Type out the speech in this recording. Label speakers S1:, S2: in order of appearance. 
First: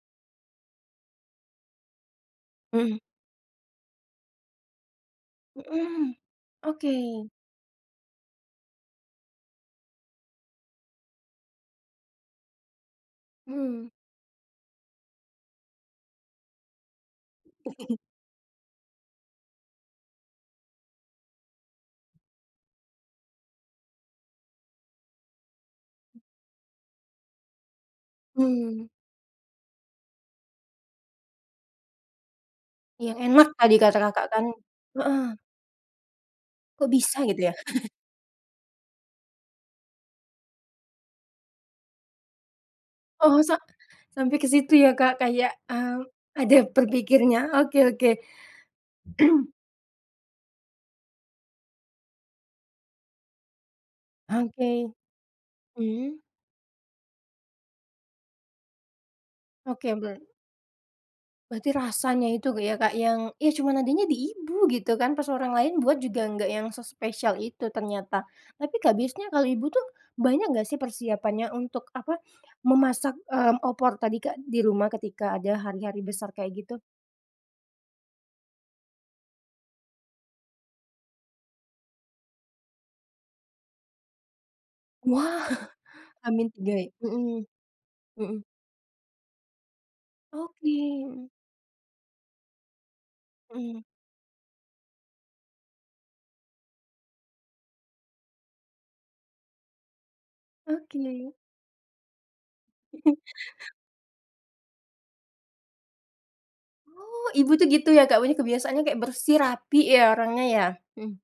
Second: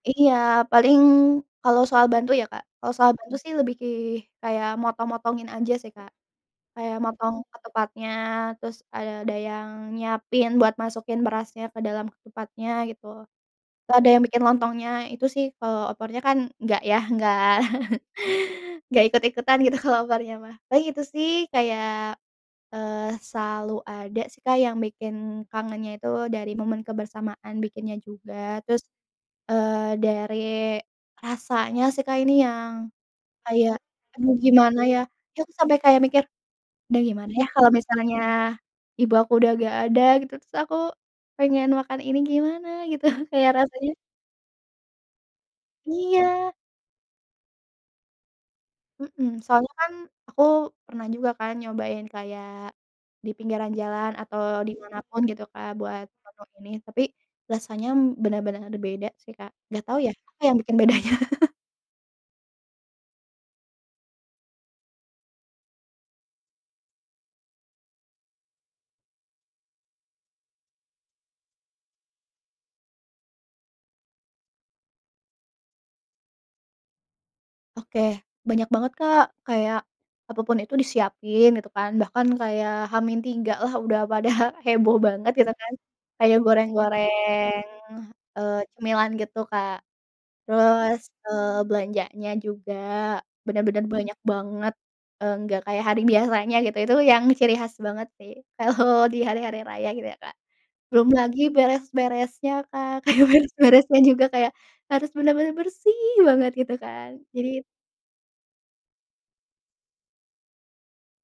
S1: Iya, paling kalau soal bantu ya Kak, kalau
S2: Mhm.
S1: soal bantu sih lebih ki kayak motong-motongin aja sih Kak,
S2: Mhm, oke.
S1: kayak motong ke tempatnya terus ada ada yang nyiapin buat masukin berasnya ke dalam tempatnya gitu,
S2: Mmm.
S1: ada yang bikin lontongnya itu sih kalau opornya kan enggak ya enggak enggak ikut-ikutan gitu kalau opornya mah paling itu sih kayak, eee, selalu ada sih Kak yang bikin kangennya itu dari momen kebersamaan bikinnya juga terus,
S2: Mmm.
S1: eee, dari, rasanya sih Kak ini yang
S2: Yang enak
S1: kayak
S2: tadi kata Kakak
S1: aduh
S2: kan,
S1: gimana ya
S2: heeh.
S1: kita itu sampai kayak mikir,
S2: Kok
S1: duh
S2: bisa
S1: gimana
S2: gitu
S1: ya
S2: ya?
S1: kalau misalnya ibu aku udah gak ada gitu terus aku, pengen makan ini gimana gitu
S2: Oh,
S1: kayak
S2: sa
S1: rasanya
S2: sampai ke situ ya Kak kayak, mmm,
S1: Iya.
S2: ada berpikirnya, oke oke.
S1: Mhm, soalnya kan aku pernah juga kan nyobain kayak, di pinggiran jalan atau di
S2: Oke,
S1: mana pun gitu Kak buat
S2: mmm.
S1: opor ini tapi, rasanya benar-benar beda sih Kak gak
S2: Oke,
S1: tau ya
S2: ber
S1: apa yang bikin bedanya.
S2: Berarti rasanya itu ya Kak yang ya cuman adanya di ibu gitu kan pas orang lain buat juga nggak yang sespesial itu ternyata. Tapi Kak biasanya kalau ibu tuh banyak nggak sih persiapannya untuk apa, memasak, mmm, opor tadi Kak di rumah ketika ada hari-hari besar kayak gitu?
S1: Oke, banyak banget Kak kayak, apa pun itu disiapin gitu kan bahkan kayak H min 3 lah udah pada heboh banget
S2: Wah,
S1: gitu kan,
S2: H
S1: kayak
S2: min tiga, mhm,
S1: goreng-goreng,
S2: mhm.
S1: eee, cemilan gitu Kak,
S2: Oke,
S1: terus,
S2: mhm.
S1: eee, belanjanya juga
S2: Mhm.
S1: bener-bener banyak banget, eee, nggak kayak hari biasanya gitu itu yang ciri khas banget sih kalau di hari-hari raya gitu ya Kak. Belum
S2: Oke.
S1: lagi beres-beresnya Kak kayak beres-beresnya juga kayak harus bener-bener bersih banget gitu kan.
S2: Oh, ibu
S1: Jadi
S2: tuh gitu ya Kak punya kebiasaannya kayak bersih rapi ya orangnya ya? Mhm.